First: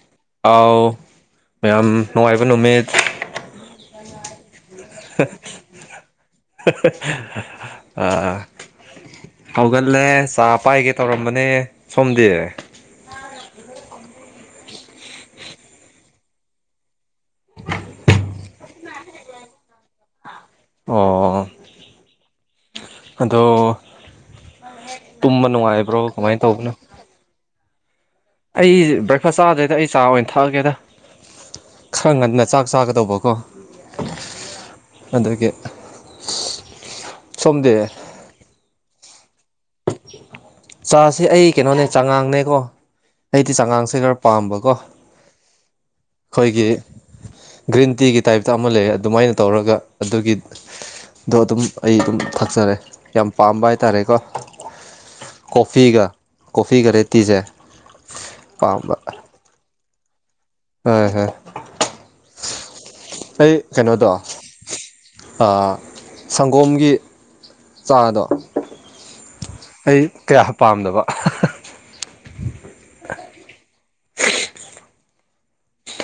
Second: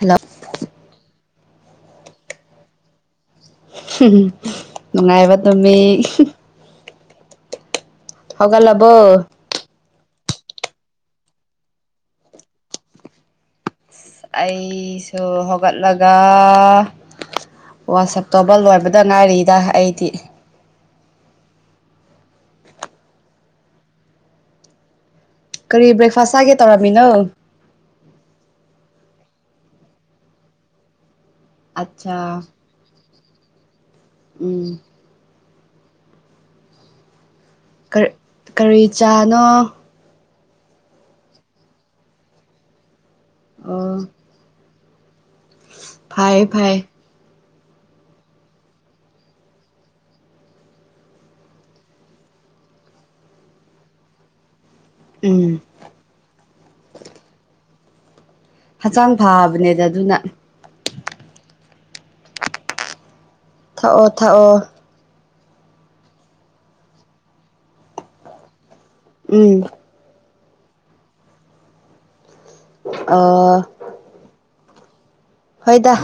hello ꯑꯥꯎ ꯃꯌꯥꯝ ꯅꯨꯡꯉꯥꯏꯕ ꯅꯨꯃꯤꯠ ꯅꯨꯡꯉꯥꯏꯕ ꯅꯨꯃꯤꯠ [unintelligible] ꯍꯧꯒꯠꯂꯕꯣ ꯍꯧꯒꯠꯂꯦ ꯆꯥ ꯄꯥꯏꯒꯦ ꯇꯧꯔꯝꯕꯅꯦ ꯁꯣꯝꯗꯤ ꯑꯩꯁꯨ ꯍꯧꯒꯠꯂꯒ ꯋꯥꯁꯞ ꯇꯧꯕ ꯂꯣꯏꯕꯗ ꯉꯥꯏꯔꯤꯗ ꯑꯩꯗꯤ ꯑꯣ ꯑꯗꯣ ꯇꯨꯝꯕ ꯅꯨꯡꯉꯥꯏꯕ꯭ꯔꯣ ꯀꯃꯥꯏꯅ ꯇꯧꯕꯅꯣ ꯃꯤꯅꯣ ꯑꯩ ꯕ꯭ꯔꯦꯛꯐꯥꯁ ꯆꯥꯗ꯭ꯔꯦꯗ ꯑꯩ ꯆꯥ ꯑꯣꯏꯅ ꯊꯛꯑꯒꯦꯗ ꯈꯔ ꯑꯠꯆꯥ ꯉꯟꯅ ꯆꯥꯛ ꯆꯥꯒꯗꯧꯕꯀꯣ ꯎꯝ ꯑꯗꯨꯒꯤ ꯁꯣꯝꯗꯤ ꯀꯔꯤ ꯀꯔꯤ ꯆꯥꯅꯣ ꯆꯥꯁꯦ ꯑꯩ ꯀꯩꯅꯣꯅꯦ ꯆꯥꯉꯥꯡꯅꯦꯀꯣ ꯑꯩꯗꯤ ꯑꯣ ꯆꯥꯉꯥꯡꯁꯦ ꯈꯔ ꯄꯥꯝꯕꯀꯣ ꯐꯩ ꯈꯣꯏꯒꯤ ꯐꯩ ꯒ꯭ꯔꯤꯟ ꯇꯤꯒꯤ ꯇꯥꯏꯞꯇ ꯑꯃ ꯂꯩ ꯑꯗꯨꯃꯥꯏꯅ ꯇꯧꯔꯒ ꯑꯗꯨꯒꯤ ꯑꯗꯣ ꯑꯗꯨꯝ ꯑꯩ ꯑꯗꯨꯝ ꯊꯛꯆꯔꯦ ꯌꯥꯝ ꯄꯥꯝꯕ ꯍꯥꯏꯇꯥꯔꯦꯀꯣ ꯎꯝ ꯀꯣꯐꯤꯒ ꯀꯣꯐꯤꯒ ꯔꯦꯠꯇꯤꯁꯦ ꯍꯛꯆꯥꯡ ꯐꯥꯕꯅꯦꯗ ꯑꯗꯨꯅ ꯍꯣꯏ ꯍꯣꯏ ꯑꯩ ꯊꯛꯑꯣ ꯀꯩꯅꯣꯗꯣ ꯊꯛꯑꯣ ꯑꯥ ꯁꯪꯒꯣꯝꯒꯤ ꯆꯥꯗꯣ ꯎꯝ ꯑꯩ ꯀꯌꯥ ꯄꯥꯝꯗꯕ ꯑꫭ ꯍꯣꯏꯗ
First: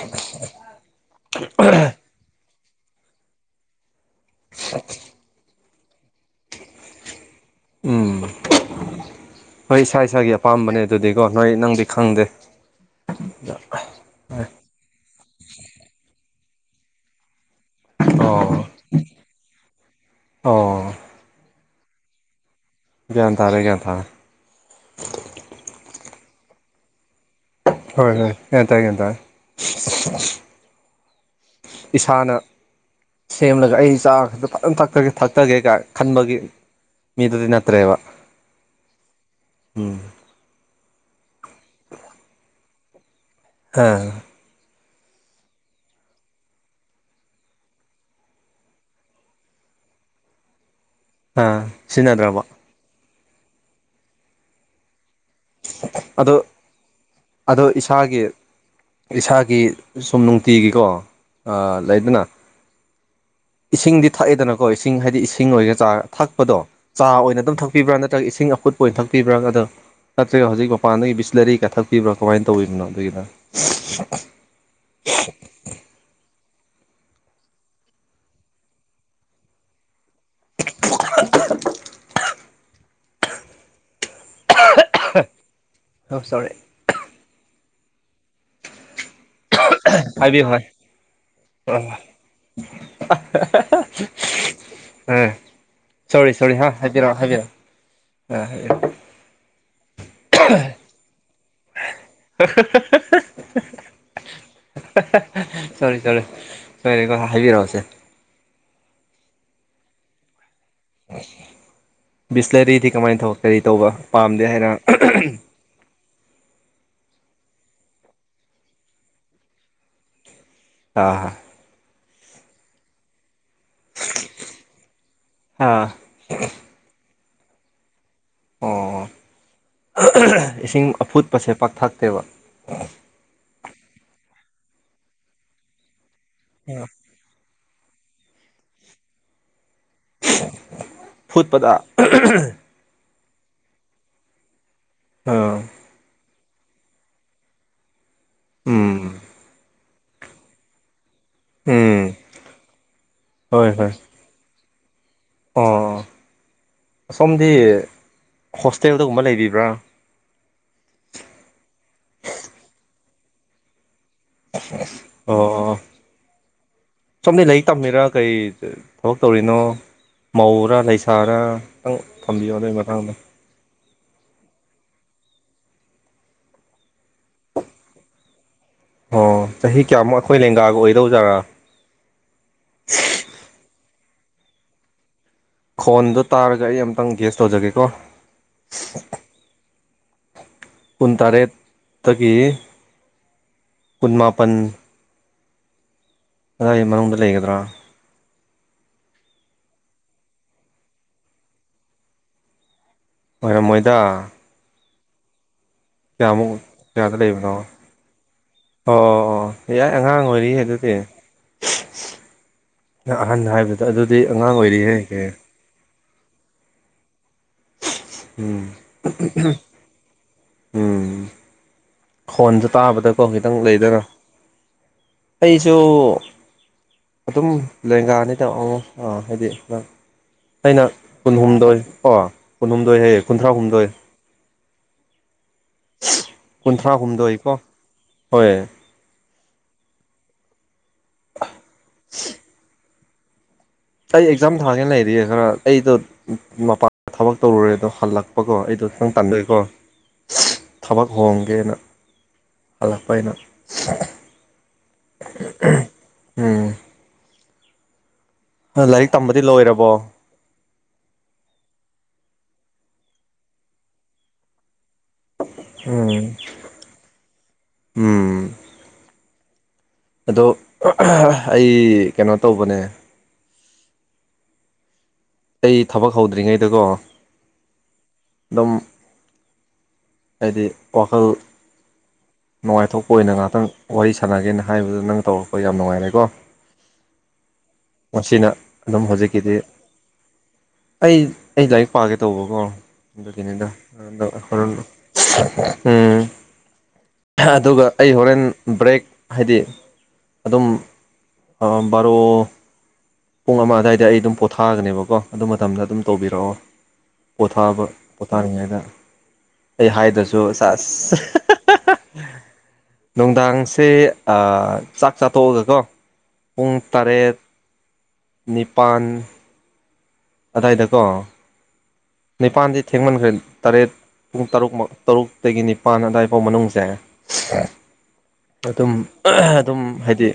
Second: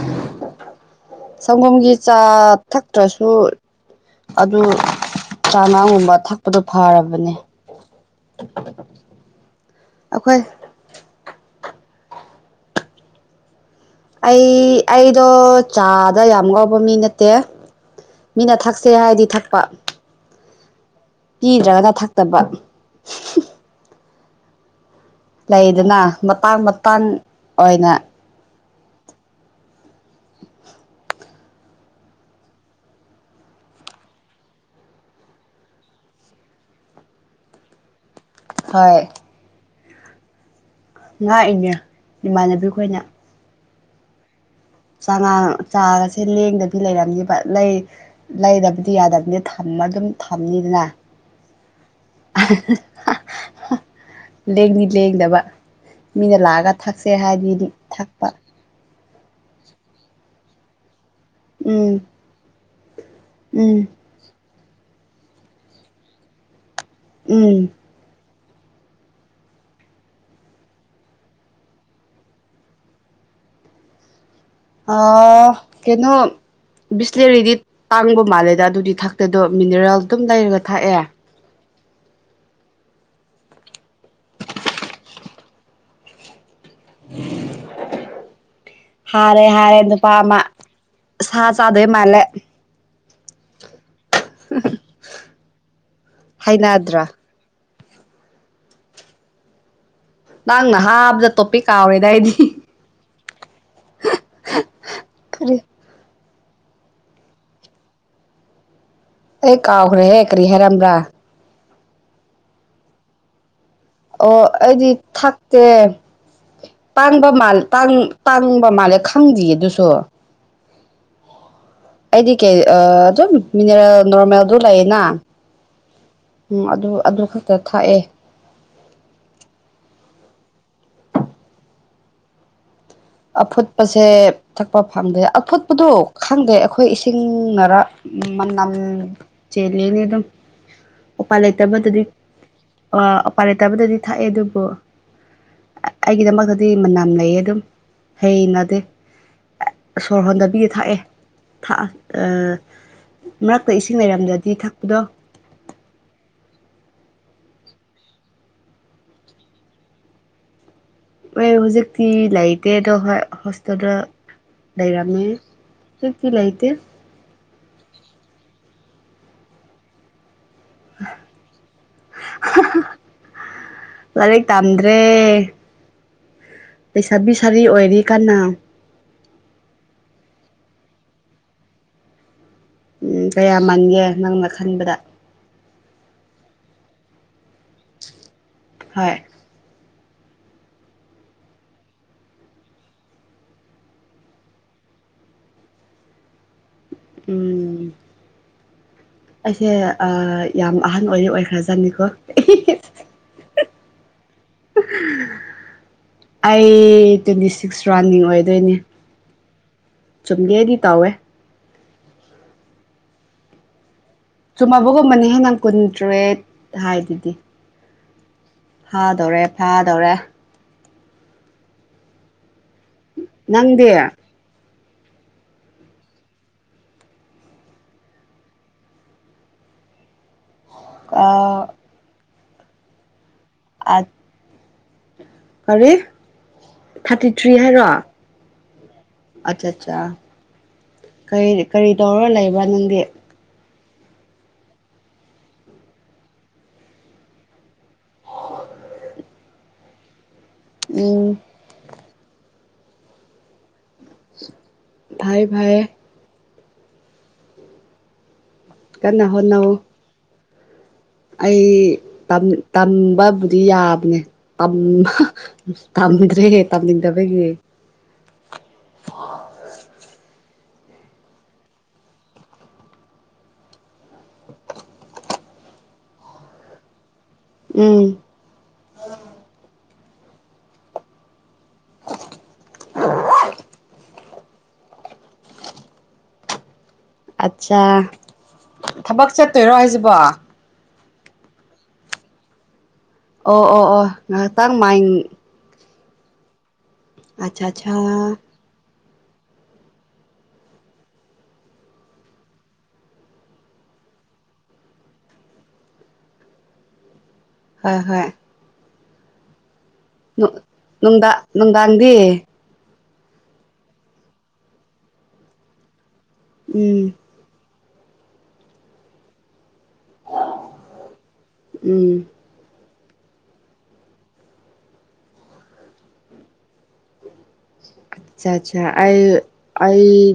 ꯁꯪꯒꯣꯝꯒꯤ ꯆꯥ ꯊꯛꯇ꯭ꯔꯁꯨ ꯑꯗꯨ ꯆꯥꯉꯥꯡꯒꯨꯝꯕ ꯊꯛꯄꯗꯣ ꯐꯔꯕꯅꯦ ꯎꯝ ꯍꯣꯏ ꯏꯁꯥ ꯏꯁꯥꯒꯤ ꯑꯩꯈꯣꯏ ꯑꯄꯥꯝꯕꯅꯦ ꯑꯗꯨꯗꯤꯀꯣ ꯅꯣꯏ ꯅꯪꯗꯤ ꯈꯪꯗꯦ ꯑꯩ ꯑꯩꯗꯣ ꯆꯥꯗ ꯌꯥꯝ ꯉꯥꯎꯕ ꯃꯤ ꯅꯠꯇꯦ ꯑꯣ ꯃꯤꯅ ꯊꯛꯁꯦ ꯍꯥꯏꯗꯤ ꯊꯛꯄ ꯑꯣ ꯄꯤꯗ꯭ꯔꯒꯅ ꯊꯛꯇꯕ ꯒ꯭ꯌꯥꯟ ꯇꯥꯔꯦ ꯒ꯭ꯌꯥꯟ ꯇꯥꯔꯦ ꯂꯩꯗꯅ ꯃꯇꯥꯡ ꯃꯇꯥꯡ ꯑꯣꯏꯅ ꯍ ꯇꯑꯦꯇ [unintelligible] ꯏꯁꯥꯅ ꯁꯦꯝꯂꯒ ꯑꯩ ꯏꯆꯥ ꯈꯛꯇ ꯐꯖꯅꯒꯦ ꯊꯛꯇꯒꯦ ꯀꯥꯏ ꯈꯟꯕꯒꯤ ꯃꯤꯗꯗꯤ ꯅꯠꯇ꯭ꯔꯦꯕ ꯍꯣꯏ ꯎꯝ ꯉꯥꯛ ꯏꯅꯦ ꯏꯃꯥꯟꯅꯕꯤ ꯈꯣꯏꯅ ꯍꯥ ꯆꯉꯥꯡ ꯆꯥꯒꯁꯦ ꯂꯦꯡꯗꯕꯤ ꯂꯩꯔꯝꯒ ꯂꯩ ꯂꯩꯗꯕꯗꯤ ꯌꯥꯗꯕꯅꯤ ꯊꯝꯃ ꯑꯗꯨꯝ ꯊꯝꯅꯤꯗꯅ ꯑꯥ ꯁꯤꯖꯤꯟꯅꯗ꯭ꯔꯕꯣ ꯂꯦꯡꯗꯤ ꯂꯦꯡꯗꯕ ꯑꯗꯣ ꯃꯤꯅ ꯂꯥꯛꯑꯒ ꯊꯛꯁꯦ ꯑꯗꯣ ꯍꯥꯏꯗꯤꯗꯤ ꯏꯁꯥꯒꯤ ꯊꯛꯄ ꯏꯁꯥꯒꯤ ꯁꯨꯝ ꯅꯨꯡꯇꯤꯒꯤꯀꯣ ꯎꯝ ꯂꯩꯗꯅ ꯎꯝ ꯏꯁꯤꯡꯗꯤ ꯊꯛꯑꯦꯗꯅꯀꯣ ꯏꯁꯤꯡ ꯍꯥꯏꯗꯤ ꯏꯁꯤꯡ ꯑꯣꯏꯒ ꯆꯥ ꯊꯛꯄꯗꯣ ꯆꯥ ꯑꯣꯏꯅ ꯑꯗꯨꯝ ꯎꯝ ꯊꯛꯄꯤꯕ꯭ꯔꯥ ꯅꯠꯇ꯭ꯔꯒ ꯏꯁꯤꯡ ꯑꯐꯨꯠꯄ ꯑꯣꯏꯅ ꯊꯛꯄꯤꯕ꯭ꯔꯥ ꯑꯗꯣ ꯅꯠꯇ꯭ꯔꯒ ꯍꯧꯖꯤꯛ ꯃꯄꯥꯟꯗꯒꯤ ꯕꯤꯁꯂꯔꯤ ꯀꯛꯊꯛꯄꯤꯕ꯭ꯔꯥ ꯀꯃꯥꯏꯅ ꯇꯧꯤꯕꯅꯣ ꯑꯗꯨꯒꯤꯅ ꯑ ꯀꯩꯅꯣ ꯕꯤꯁꯂꯦꯔꯤꯗꯤ ꯇꯥꯡꯕ ꯃꯥꯜꯂꯦꯗ ꯑꯗꯨꯗꯤ ꯊꯛꯇꯗꯣ ꯃꯤꯅꯔꯦꯜ ꯑꯗꯨꯝ ꯂꯩꯔꯒ ꯊꯥꯛꯑꯦ [inaudible] ꯁꯣꯔꯤ [unintelligible] ꯍꯥꯏꯔꯦ ꯍꯥꯏꯔꯦ ꯅꯨꯄꯥ ꯑꯃ ꯍꯥꯏꯕꯤꯌꯨ ꯁꯥ ꯆꯥꯗꯣꯏ ꯃꯥꯜꯂꯦ [inaudible] ꯑꯥ ꯁꯣꯔꯤ ꯁꯣꯔꯤ ꯍꯥ ꯍꯩꯅꯗ꯭ꯔꯥ ꯍꯥꯏꯕꯤꯔꯛꯑꯣ ꯍꯥꯏꯕꯤꯔꯛꯑꯣ ꯑ ꯍꯥꯏꯕꯤꯛꯑꯣ ꯂꯥꯡꯅ ꯍꯥꯞ ꯇꯣꯞꯄꯤ ꯀꯥ ꯑꯣꯏꯦꯗꯗꯤ ꯀꯔꯤ [inaudible] ꯁꯔꯤ ꯁꯔꯦ ꯁꯣꯏꯔꯦꯀꯣ ꯍꯥꯏꯕꯤꯔꯛꯑꯣꯁꯦ ꯑꯩ ꯀꯥꯎꯈ꯭ꯔꯦꯍꯦ ꯀꯔꯤ ꯍꯥꯏꯔꯝꯕ꯭ꯔꯥ ꯕꯤꯁꯂꯔꯤꯗꯤ ꯀꯃꯥꯏꯅ ꯇꯧ ꯀꯔꯤ ꯇꯧꯕ ꯄꯥꯝꯗꯦ ꯍꯥꯏꯅ ꯑꯦꯦ ꯇꯥꯡꯕ ꯃꯥꯜꯦ ꯇꯥꯡꯕ ꯃꯥꯜꯂꯦ ꯈꯪꯗ꯭ꯔꯤꯌꯦ ꯑꯗꯨꯁꯨ ꯑꯥ ꯍꯥ ꯑꯩꯗꯤ ꯀꯩ ꯑꯗꯨꯝ ꯃꯤꯅꯔꯦꯜ ꯅꯣꯔꯃꯦꯜꯗꯨ ꯂꯩꯌꯦꯅ ꯑ ꯎꯝ ꯑꯗꯨ ꯑꯗꯨ ꯈꯛꯇ ꯊꯥꯛꯑꯦ ꯑꯣ ꯏꯁꯤꯡ ꯑꯐꯨꯠꯄꯁꯦ ꯄꯥꯛꯊꯛꯇꯦꯕ ꯑꯐꯨꯠꯄꯁꯦ ꯊꯛꯄ ꯐꯪꯗꯦ ꯑꯐꯨꯠꯄꯗꯣ ꯈꯪꯗꯦ ꯑꯩꯈꯣꯏ ꯆꯤꯡꯅꯔ ꯃꯅꯝ ꯆꯦꯜꯂꯤꯅꯤ ꯑꯗꯨꯝ ꯎꯄꯥꯏ ꯐꯨꯠꯄꯗ ꯂꯩꯇꯕꯗꯗꯤ ꯑ ꯎꯄꯥꯏ ꯂꯩꯇꯕꯗꯗꯤ ꯊꯥꯛꯑꯦ ꯑꯗꯨꯕꯨ ꯑꯥ ꯒꯤꯗꯃꯛꯇꯗꯤ ꯃꯅꯝ ꯂꯩꯌꯦ ꯑꯗꯨꯝ ꯍꯩꯅꯗꯦ ꯎꯝ ꯁꯣꯔ ꯍꯣꯟꯗꯕꯤ ꯊꯥꯛꯑꯦ ꯎꯝ ꯍꯣꯏ ꯃꯔꯛꯇ ꯍꯣꯏ ꯏꯁꯤꯡ ꯂꯩꯔꯝꯗ꯭ꯔꯗꯤ ꯊꯛꯄꯗꯣ ꯑꯣ ꯁꯣꯝꯗꯤ ꯍꯣꯁꯇꯦꯜꯗꯒꯨꯝꯕ ꯂꯩꯕꯤꯕ꯭ꯔꯥ ꯑꯦ ꯍꯧꯖꯤꯛꯇꯤ ꯂꯥꯏꯇꯗ ꯍ ꯍꯁꯗ ꯂꯩꯔꯃꯦꯛꯇꯤ ꯂꯩꯇꯦ ꯁꯣꯝꯗ ꯂꯥꯏꯔꯤꯛ ꯇꯝꯃꯤꯔꯥ ꯀꯩ ꯊꯕꯛ ꯇꯧꯔꯤꯅꯣ ꯃꯧꯔꯥ ꯂꯩ ꯁꯥꯥꯔ ꯈꯤꯇꯪ ꯊꯝꯕꯤꯌꯣ ꯅꯒꯤ ꯃꯇꯥꯡꯗ ꯂꯔꯤꯛ ꯇꯝꯗ꯭ꯔꯦ ꯂꯩꯩꯁꯥꯕꯤ ꯁꯥꯔꯤ ꯑꯣꯏꯔꯤ ꯀꯅ ꯑꯣ ꯆꯍꯤ ꯀꯌꯥꯃꯨꯛ ꯑꯩꯈꯣꯏ ꯂꯦꯡꯒꯥꯒ ꯑꯣꯏꯗꯧꯖꯥꯔꯥ ꯎꯝ ꯀꯌꯥ ꯃꯥꯟꯒꯦ ꯅꯪꯅ ꯈꯟꯕꯗ ꯈꯣꯟꯗꯣ ꯇꯥꯔꯒ ꯑꯩ ꯑꯝꯇꯪ ꯒ꯭ꯦꯁ ꯇꯧꯖꯒꯦꯀꯣ ꯍ ꯀꯨꯟꯇꯔꯦꯠꯇꯒꯤ ꯀꯨꯟꯃꯄꯟ ꯀꯗꯥꯏ ꯃꯅꯨꯡꯗ ꯂꯩꯒꯗ꯭ꯔꯣ ꯎꯝ ꯑꯩꯁꯦ ꯌꯥꯝ ꯑꯍꯟ ꯑꯣꯏꯔꯤ ꯑꯣꯏꯈ꯭ꯔꯖꯅꯤꯀꯣ ꯍꯣꯏ ꯃꯣꯏꯗ [unintelligible] ꯑꯩ ꯀꯌꯥꯗ ꯇ꯭ꯋꯦꯟꯇꯤ ꯂꯩꯕꯅꯣ ꯑꯣ ꯁꯤꯛꯁ ꯔꯥꯅꯤꯡ ꯑꯣꯏꯗꯣꯏꯅꯦ ꯑꯣ ꯑꯣ ꯆꯨꯝꯗꯦ ꯑꯩꯗꯤ ꯇꯋꯦ ꯑꯍꯥꯟ ꯍꯥꯏꯕꯗ ꯑꯗꯨꯗꯤ ꯑꯉꯥꯡ ꯑꯣꯏꯔꯤ ꯍ ꯀꯩ ꯀꯨꯟꯇ꯭ꯔꯦꯠ ꯍꯥꯏꯗꯨꯗꯤ ꯎꯝ ꯐꯥꯗꯧꯔꯦ ꯐꯥꯗꯧꯔꯦ ꯎꯝ ꯐꯣꯟꯁꯨ ꯇꯥꯕꯗꯀꯣ ꯈꯤꯇꯪ ꯅꯪꯗꯤ ꯂꯩꯗꯅ ꯑꯩꯁꯨ ꯑꯗꯨꯝ ꯂꯦꯡꯒꯥꯅꯤꯠꯇꯕ ꯑꯃ ꯍꯥꯏꯗꯤ ꯑꯩꯅ ꯑꯥ ꯀꯨꯟꯍꯨꯝꯗꯣꯏ ꯑꯣ ꯀꯨꯟꯍꯨꯝꯗꯣꯏ ꯍꯌꯦ ꯀꯨꯟꯊ꯭ꯔꯥ ꯍꯨꯝꯗꯣꯏ ꯑꯠ ꯀꯔꯤ ꯊꯥꯔꯇꯤ ꯀꯨꯟꯊ꯭ꯔꯥꯍꯨꯝꯗꯣꯏ ꯊ꯭ꯔꯤ ꯀꯣ ꯍꯥꯏꯔꯣ ꯍꯣꯏ ꯑꯠꯆꯥ ꯑꯠꯆꯥ ꯀꯔꯤ ꯀꯔꯤ ꯇꯧꯔꯒ ꯂꯩꯕ꯭ꯔꯥ ꯅꯪꯗꯤ ꯑꯩ ꯑꯦꯛꯖꯥꯝ ꯊꯥꯖꯤꯅ ꯂꯩꯔꯤꯌꯦ ꯈꯔ ꯑꯩꯗꯣ ꯃꯄꯥꯟ ꯊꯕꯛ ꯇꯧꯔꯨꯔꯦ ꯑꯗꯣ ꯍꯜꯂꯛꯄꯀꯣ ꯑꯩꯗꯣ ꯈꯤꯇꯪ ꯇꯥꯟꯗꯩꯀꯣ [unintelligible] ꯊꯕꯛ ꯍꯣꯡꯣꯡꯒꯦꯅ ꯍꯜꯂꯛꯄ ꯑꯅ ꯚꯥꯏ ꯐꯚꯥꯏ ꯎꯝ ꯂꯥꯏꯔꯤꯛ ꯀꯟꯅ ꯇꯝꯕꯗꯤ ꯍꯣꯠꯅꯧ ꯂꯣꯏꯔꯕꯣ ꯑꯩ ꯇꯝꯕꯕꯨꯗꯤ ꯌꯥꯕꯅꯦ ꯇꯝꯕ ꯎꯝ ꯇꯝꯗ꯭ꯔꯦꯦ ꯇꯝꯗꯕꯒꯤꯦ ꯎꯝ ꯑ ꯑꯗꯣ ꯑꯩ ꯀꯩꯅꯣ ꯇꯧꯕꯅꯦ ꯑꯩ ꯊꯕꯛ ꯍꯧꯗ꯭ꯔꯤꯉꯩꯗꯀꯣ ꯎꯝ ꯑꯗꯨꯝ ꯍꯥꯏꯗꯤ ꯋꯥꯈꯜ ꯅꯨꯡꯉꯥꯏꯊꯣꯛꯄ ꯑꯣꯏꯅ ꯉꯍꯥꯛꯇꯪ ꯋꯥꯔꯤ ꯁꯥꯟꯅꯒꯦꯅ ꯍꯥꯏꯕꯗꯨ ꯅꯪ ꯇꯧꯔꯛꯄ ꯌꯥꯝ ꯅꯨꯡꯉꯥꯏꯔꯦꯀꯣ ꯑꯠꯆꯥ ꯉꯁꯤꯅ ꯑꯗꯨꯝ ꯊꯕꯛ ꯍꯧꯖꯤꯛꯀꯤꯗꯤ ꯆꯠꯇꯣꯏꯔꯣ ꯍꯥꯏꯁꯤꯕꯣ ꯑꯩ ꯑꯩ ꯂꯥꯏꯔꯤꯛ ꯄꯥꯒꯦ ꯇꯧꯕꯀꯣ ꯑꯗꯨꯒꯤꯅꯤꯗ ꯑꯣ ꯑꯣ ꯉꯥꯏꯍꯥꯛꯇꯪ ꯍꯜꯂꯨ ꯃꯥꯏ ꯎ ꯑꯠꯆꯥ ꯑꯗꯨꯒ ꯑꯠꯆꯥ ꯑꯩ ꯍꯣꯔꯦꯟ ꯕ꯭ꯔꯦꯛ ꯍꯥꯏꯗꯤ ꯑꯗꯨꯝ ꯕꯥꯔꯣ ꯄꯨꯡ ꯑꯃ ꯑꯗꯨꯋꯥꯏꯗ ꯑꯩ ꯑꯗꯨꯝ ꯄꯣꯊꯥꯒꯅꯦꯕꯀꯣ ꯑꯗꯨ ꯃꯇꯝꯗ ꯑꯗꯨꯝ ꯇꯧꯕꯤꯔꯛꯑꯣ ꯄꯣꯊꯥꯕ ꯍꯣꯏ ꯍꯣꯏ ꯄꯣꯊꯥꯔꯤꯉꯩꯗ ꯑꯩ ꯍꯥꯏꯗ ꯅꯨꯡꯗꯥꯡ ꯅꯨꯡꯗꯥꯡꯗꯤ ꯅꯨꯡꯗꯥꯡꯁꯦ ꯆꯥꯛ ꯆꯥꯊꯣꯛꯑꯒꯀꯣ ꯄꯨꯡ ꯎꯝ ꯇꯔꯦꯠ ꯅꯤꯄꯥꯟ ꯑꯗꯥꯏꯗꯀꯣ ꯎꯝ ꯅꯤꯄꯥꯟꯗꯤ ꯊꯦꯡꯃꯟꯈ꯭ꯔꯦ ꯇꯔꯦꯠ ꯄꯨꯡ ꯇꯔꯨꯛ ꯇꯔꯨꯛꯇꯒꯤ ꯅꯤꯄꯥꯟ ꯑꯋꯥꯏꯐꯥꯎ ꯃꯅꯨꯡꯁꯦ ꯑꯠꯆꯥ ꯑꯠꯆꯥ ꯑꯗꯨꯝ ꯑꯩ ꯑꯗꯨꯝ ꯑꯩ ꯍꯥꯏꯗꯤ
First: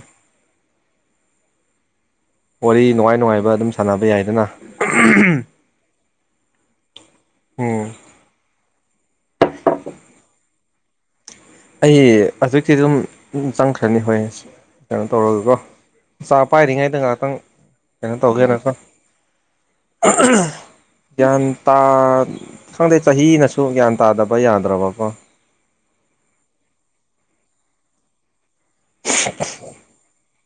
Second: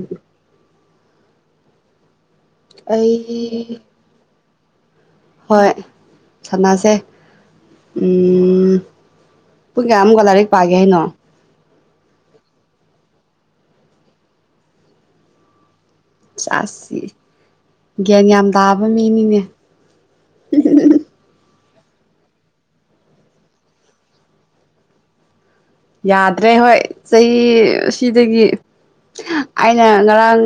ꯋꯥꯔꯤ ꯑꯩ ꯅꯨꯡꯉꯥꯏ ꯅꯨꯡꯉꯥꯏꯕ ꯑꯗꯨꯝ ꯁꯥꯟꯅꯕ ꯌꯥꯏꯗꯅ ꯍꯣꯏ ꯁꯥꯟꯅꯁꯦ ꯎꯝ ꯎꯝ ꯄꯨꯡ ꯀꯌꯥꯃꯨꯛꯀ ꯂꯥꯏꯔꯤꯛ ꯄꯥꯒꯦ ꯍꯥꯏꯅꯣ ꯑꯩ ꯍꯧꯖꯤꯛꯇꯤ ꯑꯗꯨꯝ ꯆꯪꯈ꯭ꯔꯅꯤ ꯍꯣꯏ ꯀꯩꯅꯣ ꯇꯧꯔꯒꯀꯣ ꯆꯥꯛ ꯑꯁ ꯄꯥꯏꯔꯤꯉꯩꯗ ꯉꯍꯥꯛꯇꯪ ꯀꯩꯅꯣ ꯒ꯭ꯌꯥꯟ ꯌꯥꯝ ꯇꯧꯒꯦꯅꯀꯣ ꯇꯥꯕ ꯃꯤꯅꯤꯅꯦ ꯒ꯭ꯌꯥꯟ ꯇꯥ ꯈꯪꯗꯦ ꯆꯍꯤꯅꯁꯨ ꯒ꯭ꯌꯥꯟ ꯇꯥꯗꯕ ꯌꯥꯗ꯭ꯔꯕꯀꯣ ꯌꯥꯗ꯭ꯔꯦ ꯍꯣꯏ ꯆꯍꯤ ꯁꯤꯗꯒꯤ ꯑꯩꯅ ꯉꯔꯥꯡ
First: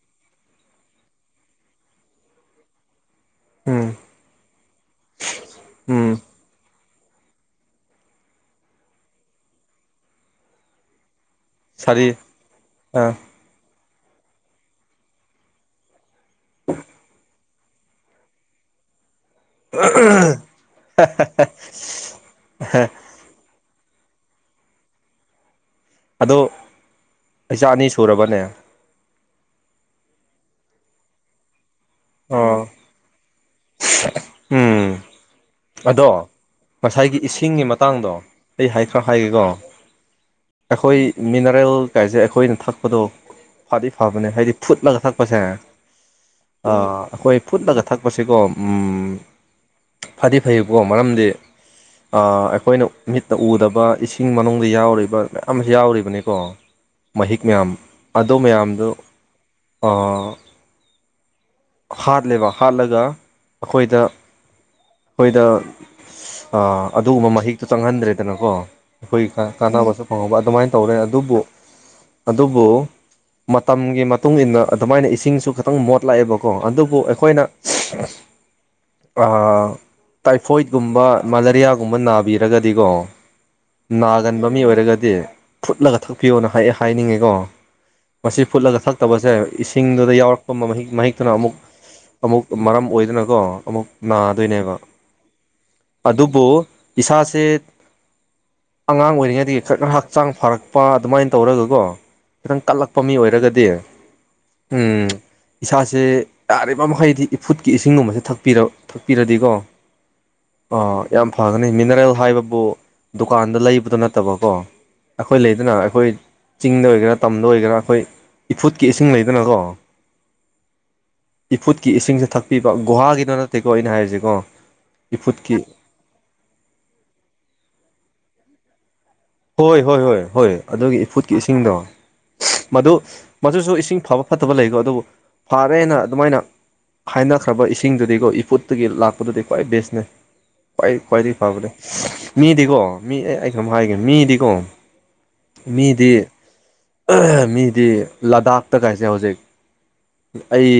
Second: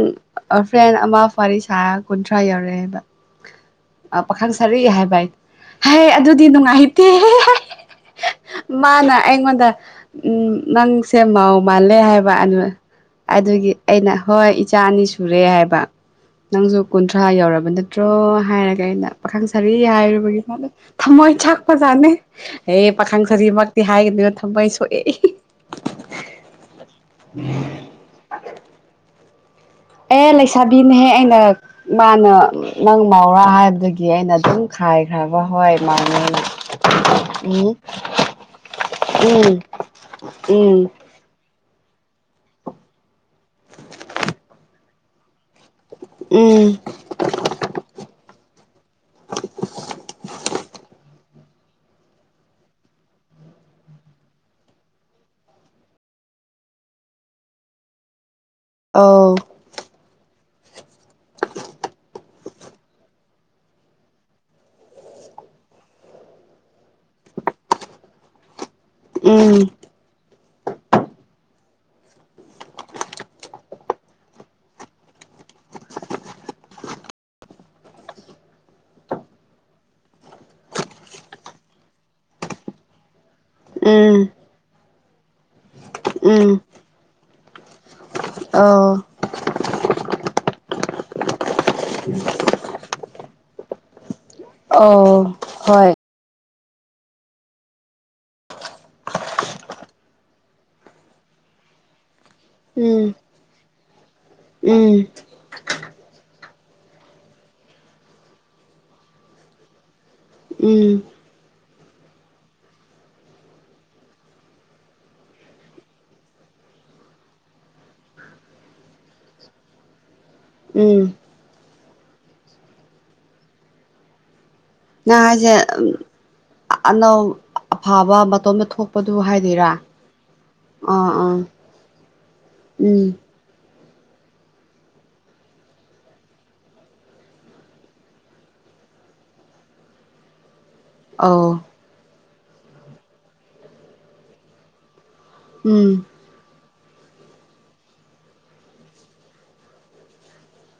ꯐ꯭ꯔꯦꯟ ꯑꯃ ꯋꯥꯔꯤ ꯁꯥ ꯀꯨꯟꯊ꯭ꯔꯥ ꯌꯧꯔꯛꯑꯦꯕ ꯎꯝ ꯄꯥꯈꯪ ꯁꯥꯔꯛꯏꯦ ꯍꯥꯏꯕꯥꯏ ꯍ ꯎꯝ ꯑꯗꯨꯗꯤ ꯅꯨꯡꯉꯥꯏꯇꯦ ꯃꯥꯅꯥ ꯑꯩꯉꯉꯣꯟꯗ ꯎꯝ ꯅꯪꯁꯦ ꯃꯥꯧ ꯃꯥꯜꯂꯦ ꯁꯥꯔꯤ ꯍꯥꯏꯕ ꯑꯗꯨ ꯑ ꯑꯗꯨꯒꯤ ꯑꯩꯅ ꯍꯣꯏ ꯏꯆꯥ ꯑꯅꯤ ꯁꯨꯔꯦ ꯍꯥꯏꯕ ꯅꯪꯁꯨ ꯀꯨꯟꯊ꯭ꯔꯥ ꯌꯧꯔꯕ ꯅꯠꯇ꯭ꯔꯣ ꯍꯥꯏꯔꯒ ꯑꯩꯅ ꯄꯥꯈꯪ ꯁꯥꯔꯤ ꯍꯥꯏꯔꯨꯕꯒꯤꯗ ꯊꯃꯣꯏ ꯐꯖꯥꯅꯦ ꯑꯦ ꯄꯥꯈꯪ ꯁꯖꯤꯃꯛꯇꯤ ꯍꯥꯏꯒꯅꯤꯣꯏꯅ ꯊꯝꯃꯩ ꯁꯣꯛꯑꯦ ꯑꯣ ꯑꯩꯩꯆꯥ ꯑꯅꯤ ꯁꯨꯔꯕꯅꯦ ꯑꯦ ꯂꯩꯁꯥꯕꯤꯅꯍꯦ ꯑꯩꯅ ꯃꯥꯅ ꯑꯣ ꯅꯪ ꯃꯥꯥꯎꯔꯥ ꯍꯥꯏꯕꯗꯒꯤ ꯑꯩꯅ ꯑꯗꯨꯝ ꯎꯝ ꯈꯥꯏꯈ꯭ꯔꯕ ꯍꯋꯥꯏ ꯑꯗꯣ ꯃꯥꯡꯅ ꯉꯁꯥꯏꯒꯤ ꯏꯁꯤꯡꯒꯤ ꯃꯇꯥꯡꯗꯣ ꯑꯩ ꯍꯥꯏꯈꯔ ꯍꯥꯏꯒꯦꯀꯣ ꯎꯝ ꯎꯝ ꯑꯩꯈꯣꯏ ꯃꯤꯅꯔꯦꯜ ꯀꯥꯏꯁꯦ ꯑꯩꯈꯣꯏꯅ ꯊꯛꯄꯗꯣ ꯐꯗꯤ ꯐꯕꯅꯦ ꯍꯥꯏꯗꯤ ꯐꯨꯠꯂꯒ ꯊꯛꯄꯁꯦ ꯎꯝ ꯑꯩꯈꯣꯏ ꯐꯨꯠꯂꯒ ꯊꯛꯄꯁꯤꯀꯣ ꯐꯗꯤ ꯐꯩꯀꯣ ꯃꯔꯝꯗꯤ ꯑꯩꯈꯣꯏꯅ ꯃꯤꯠꯅ ꯎꯗꯕ ꯏꯁꯤꯡ ꯃꯅꯨꯡꯗ ꯌꯥꯎꯔꯤꯕ ꯃꯌꯥꯝ ꯑꯃꯁꯨ ꯌꯥꯎꯔꯤꯕꯅꯤꯀꯣ ꯃꯍꯤꯛ ꯃꯌꯥꯝ ꯑꯗꯨ ꯃꯌꯥꯝꯗꯨꯣ ꯑꯧ [unintelligible] ꯍꯥꯠꯂꯦꯕ ꯍꯥꯠꯂꯒ ꯑꯩꯈꯣꯏꯗ ꯑꯩꯈꯣꯏꯗ ꯑꯗꯨꯒꯨꯝꯕ ꯃꯍꯤꯛꯇꯣ ꯆꯪꯍꯟꯗ꯭ꯔꯦꯗꯅꯀꯣ ꯑꯩꯈꯣꯏꯒꯤ ꯎꯝ ꯀꯥꯟꯅꯕꯁꯨ ꯐꯪꯍꯧꯕ ꯑꯗꯨꯃꯥꯏꯅ ꯇꯧꯔꯦ ꯑꯗꯨꯕꯨ ꯑꯗꯨꯕꯨ ꯃꯇꯝꯒꯤ ꯃꯇꯨꯡ ꯏꯟꯅ ꯑꯗꯨꯃꯥꯏꯅ ꯏꯁꯤꯡꯁꯨ ꯈꯤꯇꯪ ꯃꯣꯠꯂꯥꯛꯑꯦꯕꯀꯣ ꯀꯣ ꯑꯗꯨꯕꯨ ꯑꯩꯈꯣꯏꯅ ꯇꯥꯏꯐꯣꯏꯗꯀꯨꯝꯕ ꯃꯂꯔꯤꯌꯥꯒꯨꯝꯕ ꯅꯥꯕꯤꯔꯒꯗꯤꯀꯣ ꯎꯝ ꯅꯥꯒꯟꯕ ꯃꯤ ꯑꯣꯏꯔꯒꯗꯤ ꯐꯨꯠꯂꯒ ꯊꯛꯄꯤꯌꯣꯅ ꯎꯝ ꯍꯥꯏꯅꯤꯡꯉꯤꯀꯣ ꯃꯁꯤ ꯐꯨꯠꯂꯒ ꯑꯧ ꯊꯛꯇꯕꯁꯦ ꯏꯁꯤꯡꯗꯨꯗ ꯌꯥꯎꯔꯛꯄ ꯃꯍꯤꯛ ꯃꯍꯤꯛ ꯑꯗꯨꯅ ꯑꯃꯨꯛ ꯑꯃꯨꯛ ꯃꯔꯝ ꯑꯣꯏꯗꯅꯀꯣ ꯑꯃꯨꯛ ꯅꯥ ꯑꯣ ꯍꯣꯏ ꯑꯗꯨꯕꯨ ꯏꯁꯥꯁꯦ ꯑꯉꯥꯡ ꯑꯣꯏꯔꯤꯉꯩꯗꯒꯤ ꯈꯔ ꯈꯔ ꯍꯛꯆꯥꯡ ꯐꯔꯛꯄ ꯑꯗꯨꯃꯥꯏꯅ ꯇꯧꯔꯒꯀꯣ ꯈꯤꯇꯪ ꯀꯠꯂꯛꯄ ꯃꯤ ꯎꯝ ꯑꯣꯏꯔꯒꯗꯤ ꯎꯝ ꯏꯁꯥꯥꯁ ꯁꯦ ꯌꯥꯔꯤꯕ ꯃꯈꯩꯗꯤ ꯏꯐꯨꯠꯀꯤ ꯏꯁꯤꯡꯒꯨꯝꯕꯁꯦꯛꯔ ꯊꯛꯄꯤꯔꯗꯤꯀꯣ ꯑ ꯎꯝ ꯌꯥꯝ ꯐꯒꯅꯤ ꯃꯤꯅꯔꯦꯜ ꯍꯥꯏꯕꯕꯨ ꯗꯨꯀꯥꯟꯗ ꯂꯩꯕꯗꯣ ꯅꯠꯇꯕꯀꯣ ꯑꯩꯈꯣꯏ ꯂꯩꯗꯅ ꯑꯩꯈꯣꯏ ꯆꯤꯡꯗ ꯑꯣꯏꯒꯦꯔꯥ ꯇꯝꯗ ꯑꯣꯏꯒꯦꯔꯥ ꯑꯩꯈꯣꯏ ꯏꯐꯨꯠꯀꯤ ꯏꯁꯤꯡ ꯂꯩꯗꯅꯀꯣ ꯎꯝ ꯏꯐꯨꯠꯀꯤ ꯏꯁꯤꯡꯁꯦ ꯊꯛꯄꯤꯕ ꯒꯨꯍꯥꯒꯤꯅꯣ ꯅꯠꯇꯦꯀꯣ ꯑꯩꯅ ꯍꯥꯏꯔꯤꯁꯤꯀꯣ ꯅ ꯍꯥꯏꯁꯦ ꯏꯐꯨꯠꯀꯤ ꯑꯅꯧ ꯑꯐꯥꯕ ꯃꯇꯣꯝꯇ ꯊꯣꯛꯄꯗꯨ ꯍꯥꯏꯗꯤ ꯍꯣꯏ ꯍꯣꯏ ꯍꯣꯏ ꯍꯣꯏ ꯑꯗꯨꯒꯤ ꯏꯐꯨꯠꯀꯤ ꯏꯁꯤꯡꯗꯣ ꯃꯗꯨ ꯎꯝ ꯃꯗꯨꯁꯨ ꯏꯁꯤꯡ ꯐꯕ ꯐꯠꯇꯕ ꯂꯩꯀꯣ ꯑꯗꯨꯕꯨ ꯐꯔꯦꯅ ꯑꯗꯨꯃꯥꯏꯅ ꯍꯥꯏꯅꯈ꯭ꯔꯕ ꯏꯁꯤꯡꯗꯨꯗꯤꯀꯣ ꯏꯐꯨꯠꯇꯨꯒꯤ ꯂꯥꯛꯄꯗꯨꯗꯤ ꯈ꯭ꯋꯥꯏ ꯕꯦꯁꯅꯦ ꯈ꯭ꯋꯥꯏ ꯈ꯭ꯋꯥꯏꯗꯒꯤ ꯑꯧ ꯐꯕꯅꯦ ꯃꯤꯗꯤꯀꯣ ꯃꯤ ꯑꯩ ꯀꯩꯅꯣꯝ ꯍꯥꯏꯒꯦ ꯃꯤꯗꯤꯀꯣ ꯎꯝ ꯃꯤꯗꯤ ꯃꯤꯗꯤ ꯂꯗꯥꯛꯇ ꯀꯥꯏꯁꯦ ꯍꯧꯖꯤꯛ ꯑꯩ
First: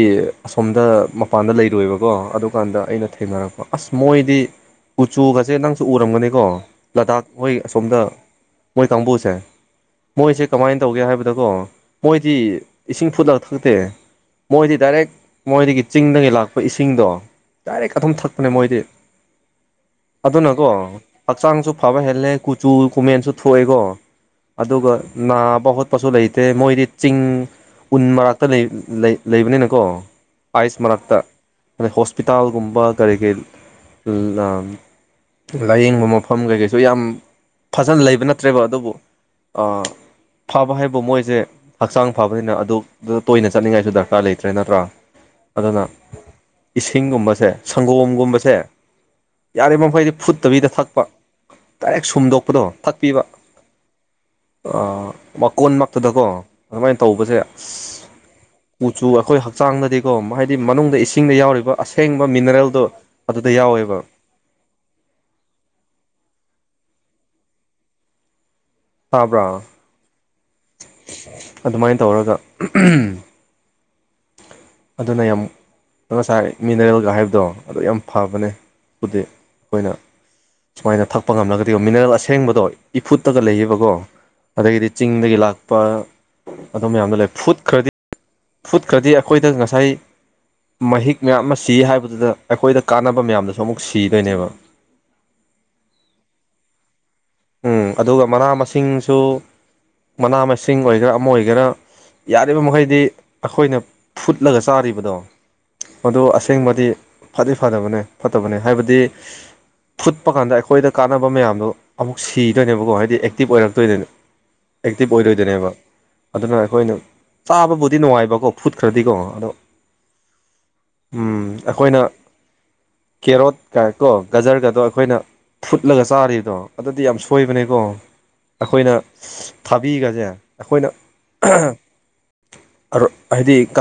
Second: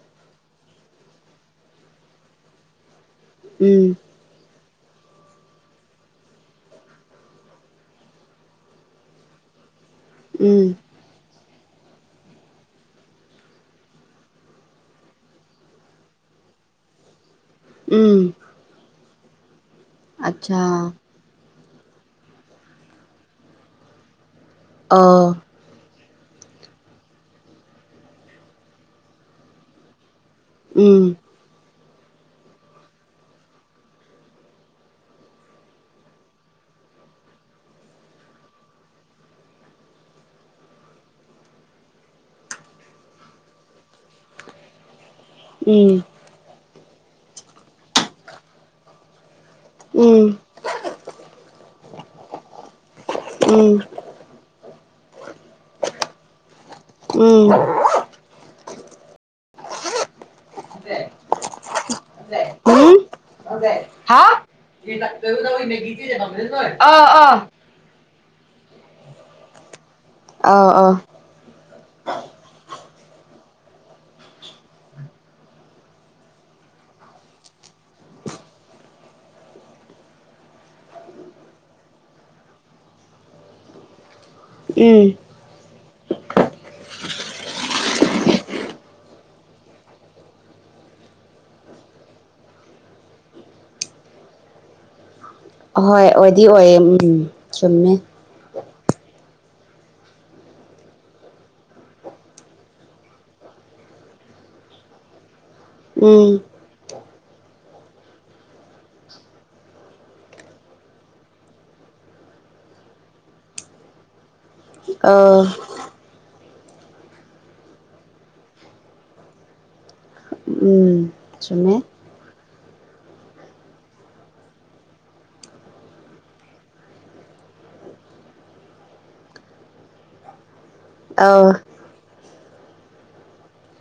ꯑꯁꯣꯝꯗ ꯃꯄꯥꯟꯗ ꯂꯩꯔꯣꯏꯕꯀꯣ ꯑꯗꯨꯀꯥꯟꯗ ꯑꯩꯅ ꯊꯦꯡꯅꯔꯛꯄ ꯎꯝ ꯑꯁ ꯃꯣꯏꯗꯤ ꯎꯆꯨꯒꯁꯦ ꯅꯪꯁꯨ ꯎꯔꯝꯒꯅꯤꯀꯣ ꯂꯗꯥꯛ ꯍꯣꯏ ꯑꯁꯣꯝꯗ ꯃꯣꯏ ꯀꯝꯕꯨꯨꯁꯦ ꯃꯣꯏꯁꯦ ꯀꯃꯥꯏ ꯎꯝ ꯇꯧꯒꯦ ꯍꯥꯏꯕꯗꯀꯣ ꯃꯣꯏꯗꯤ ꯏꯁꯤꯡ ꯐꯨꯠꯂꯒ ꯊꯛꯇꯦ ꯃꯣꯏꯗꯤ ꯗꯥꯏꯔꯦꯛ ꯃꯣꯏꯗꯒꯤ ꯆꯤꯡꯗꯒꯤ ꯂꯥꯛꯄ ꯏꯁꯤꯡꯗꯣ ꯗꯥꯏꯔꯦꯛ ꯑꯗꯨꯝ ꯎꯝ ꯊꯛꯄꯅꯦ ꯃꯣꯏꯗꯤ ꯑꯠꯆꯥ ꯑꯗꯨꯅꯀꯣ ꯍꯛꯆꯥꯡꯁꯨ ꯐꯕ ꯍꯦꯜꯂꯦ ꯀꯨꯆꯨ ꯀꯨꯃꯦꯟꯁꯨ ꯊꯣꯛꯑꯦꯀꯣ ꯑꯗꯨꯒ ꯑꯧ ꯅꯥ ꯄꯈꯣꯠꯄꯁꯨ ꯂꯩꯇꯦ ꯃꯣꯏꯗꯤ ꯆꯤꯡ ꯎꯟ ꯃꯔꯛꯇ ꯂꯩꯕꯅꯤꯅꯀꯣ ꯑꯥꯏꯁ ꯎꯝ ꯃꯔꯥꯛꯇ ꯑꯗꯩ ꯍꯣꯁꯄꯤꯇꯥꯜꯒꯨꯝꯕ ꯀꯔꯤ ꯀꯔꯤ ꯂꯥꯏꯌꯦꯡꯕ ꯃꯐꯝ ꯀꯩꯀꯩꯁꯨ ꯌꯥꯝ ꯐꯖꯅ ꯂꯩꯕ ꯅꯠꯇ꯭ꯔꯦꯕ ꯑꯗꯨꯕꯨ ꯐꯥꯕ ꯍꯥꯏꯕ ꯃꯣꯏꯁꯦ ꯍꯛꯆꯥꯡ ꯐꯕꯅꯤꯅ ꯑꯗꯨ ꯇꯣꯏꯅ ꯆꯠꯅꯤꯡꯉꯥꯏꯁꯨ ꯗꯔꯀꯥꯔ ꯂꯩꯇ꯭ꯔꯦ ꯅꯠꯇ꯭ꯔꯥ ꯑꯗꯨꯅ ꯎꯝ ꯏꯁꯤꯡꯒꯨꯝꯕꯁꯦ ꯁꯪꯒꯣꯝꯒꯨꯝꯕꯁꯦ ꯌꯥꯔꯤꯕ ꯃꯈꯩꯗꯤ ꯎꯝ ꯐꯨꯠꯇꯕꯤꯗ ꯊꯛꯄ ꯗꯥꯏꯔꯦꯛ ꯁꯨꯝꯗꯣꯛꯄꯗꯣ ꯊꯛꯄꯤꯕ ꯎꯝ ꯋꯥꯀꯣꯟꯃꯛꯇꯗꯀꯣ ꯑꯗꯨꯃꯥꯏꯅ ꯇꯧꯕꯁꯦ ꯎꯝ ꯑꯁ ꯀꯨꯆꯨꯒ ꯑꯩꯈꯣꯏ ꯍꯛꯆꯥꯡꯗꯗꯤꯀꯣ ꯍꯥꯏꯗꯤ ꯃꯅꯨꯡꯗ ꯏꯁꯤꯡꯗ ꯌꯥꯎꯔꯤꯕ ꯑꯁꯦꯡꯕ ꯃꯤꯅꯔꯦꯜꯗꯣ ꯎꯝ ꯑꯗꯨꯗ ꯌꯥꯎꯋꯦꯕ ꯑ ꯑ ꯇꯥꯕ꯭ꯔꯥ ꯑꯧ ꯑꯧ ꯑꯗꯨꯃꯥꯏꯅ ꯇꯧꯔꯒ ꯑꯗꯨꯅ ꯌꯥꯝ ꯑꯗꯣ ꯉꯁꯥꯏ ꯃꯤꯅꯔꯦꯜꯒ ꯍꯥꯏꯕꯗꯣ ꯑꯗꯨ ꯌꯥꯝ ꯐꯕꯅꯦꯕꯨꯗꯤ ꯑꯩꯈꯣꯏꯅ ꯁꯨꯃꯥꯏꯅ ꯊꯛꯄ ꯉꯝꯂꯒꯗꯤꯀꯣ ꯃꯤꯅꯔꯦꯜ ꯑꯁꯦꯡꯕꯗꯣ ꯏꯐꯨꯠꯇꯒ ꯂꯩꯌꯦꯕꯀꯣ ꯑꯗꯒꯤꯗꯤ ꯎꯝ ꯆꯤꯡꯗꯒꯤ ꯂꯥꯛꯄ ꯑꯗꯨꯝ ꯃꯌꯥꯝꯅꯣ ꯂꯩ ꯐꯨꯗ ꯈꯔꯗꯤ ꯐꯨꯠꯀꯗꯤ ꯑꯩꯈꯣꯏꯗ ꯉꯁꯥꯏ ꯃꯍꯤꯛ ꯃꯌꯥꯝ ꯑꯃ ꯁꯤ ꯍꯥꯏꯕꯗꯨꯗ ꯑꯩꯈꯣꯏꯗ ꯀꯥꯟꯅꯕ ꯃꯌꯥꯝꯗꯁꯨ ꯑꯃꯨꯛ ꯁꯤꯗꯣꯏꯅꯦꯕ ꯑꯍꯣꯏ ꯑꯣꯏꯗꯤ ꯑꯣꯏꯌꯦ ꯎꯝꯝ ꯎꯝ ꯆꯨꯝꯃꯦ ꯑꯗꯨꯒ ꯃꯅꯥ ꯃꯁꯤꯡꯁꯨ ꯃꯅꯥ ꯃꯁꯤꯡ ꯑꯣꯏꯒꯦꯔꯥ ꯑꯃ ꯑꯣꯏꯒꯦꯔꯥ ꯌꯥꯔꯤꯕ ꯃꯈꯩꯗꯤ ꯑꯩꯈꯣꯏꯅ ꯐꯨꯠꯂꯒ ꯆꯥꯔꯤꯕꯗꯣ ꯃꯗꯨ ꯎꯝ ꯑꯁꯦꯡꯕꯗꯤ ꯐꯗꯤ ꯐꯗꯕꯅꯦ ꯐꯠꯇꯕꯅꯦ ꯍꯥꯏꯕꯗꯤ ꯐꯨꯠꯄ ꯀꯥꯟꯗ ꯑꯩꯈꯣꯏꯗ ꯀꯥꯟꯅꯕ ꯃꯌꯥꯝꯗꯣ ꯑꯃꯨꯛ ꯁꯤꯗꯣꯏꯅꯦꯕꯀꯣ ꯍꯥꯏꯗꯤ ꯑꯦꯛꯇꯤꯞ ꯑꯣꯏꯔꯛꯇꯣꯏꯅꯦ ꯑꯦꯛꯇꯤꯞ ꯑ ꯑꯣꯏꯔꯣꯏꯗꯣꯏꯅꯦꯕ ꯑꯗꯨꯅ ꯑꯩꯈꯣꯏꯅ ꯆꯥꯕꯕꯨꯗꯤ ꯅꯨꯡꯉꯥꯏꯕꯀꯣ ꯐꯨꯠ ꯈꯔꯗꯤꯀꯣ ꯑꯗꯣ ꯎꯝ ꯎ ꯆꯨꯝꯃꯦ ꯑꯩꯈꯣꯏꯅ ꯀꯦꯔꯣꯠꯀ ꯀꯣ ꯒꯖꯔꯒꯗꯣ ꯑꯩꯈꯣꯏꯅ ꯐꯨꯠꯂꯒ ꯆꯥꯔꯤꯗꯣ ꯑꯗꯨꯗꯤ ꯌꯥꯝ ꯁꯣꯏꯕꯅꯦꯀꯣ ꯑꯩꯈꯣꯏꯅ ꯊꯥꯕꯤꯒꯁꯦ ꯑꯩꯈꯣꯏꯅ ꯑꯧ ꯑꯔꯣ ꯍꯥꯏꯗꯤ ꯀ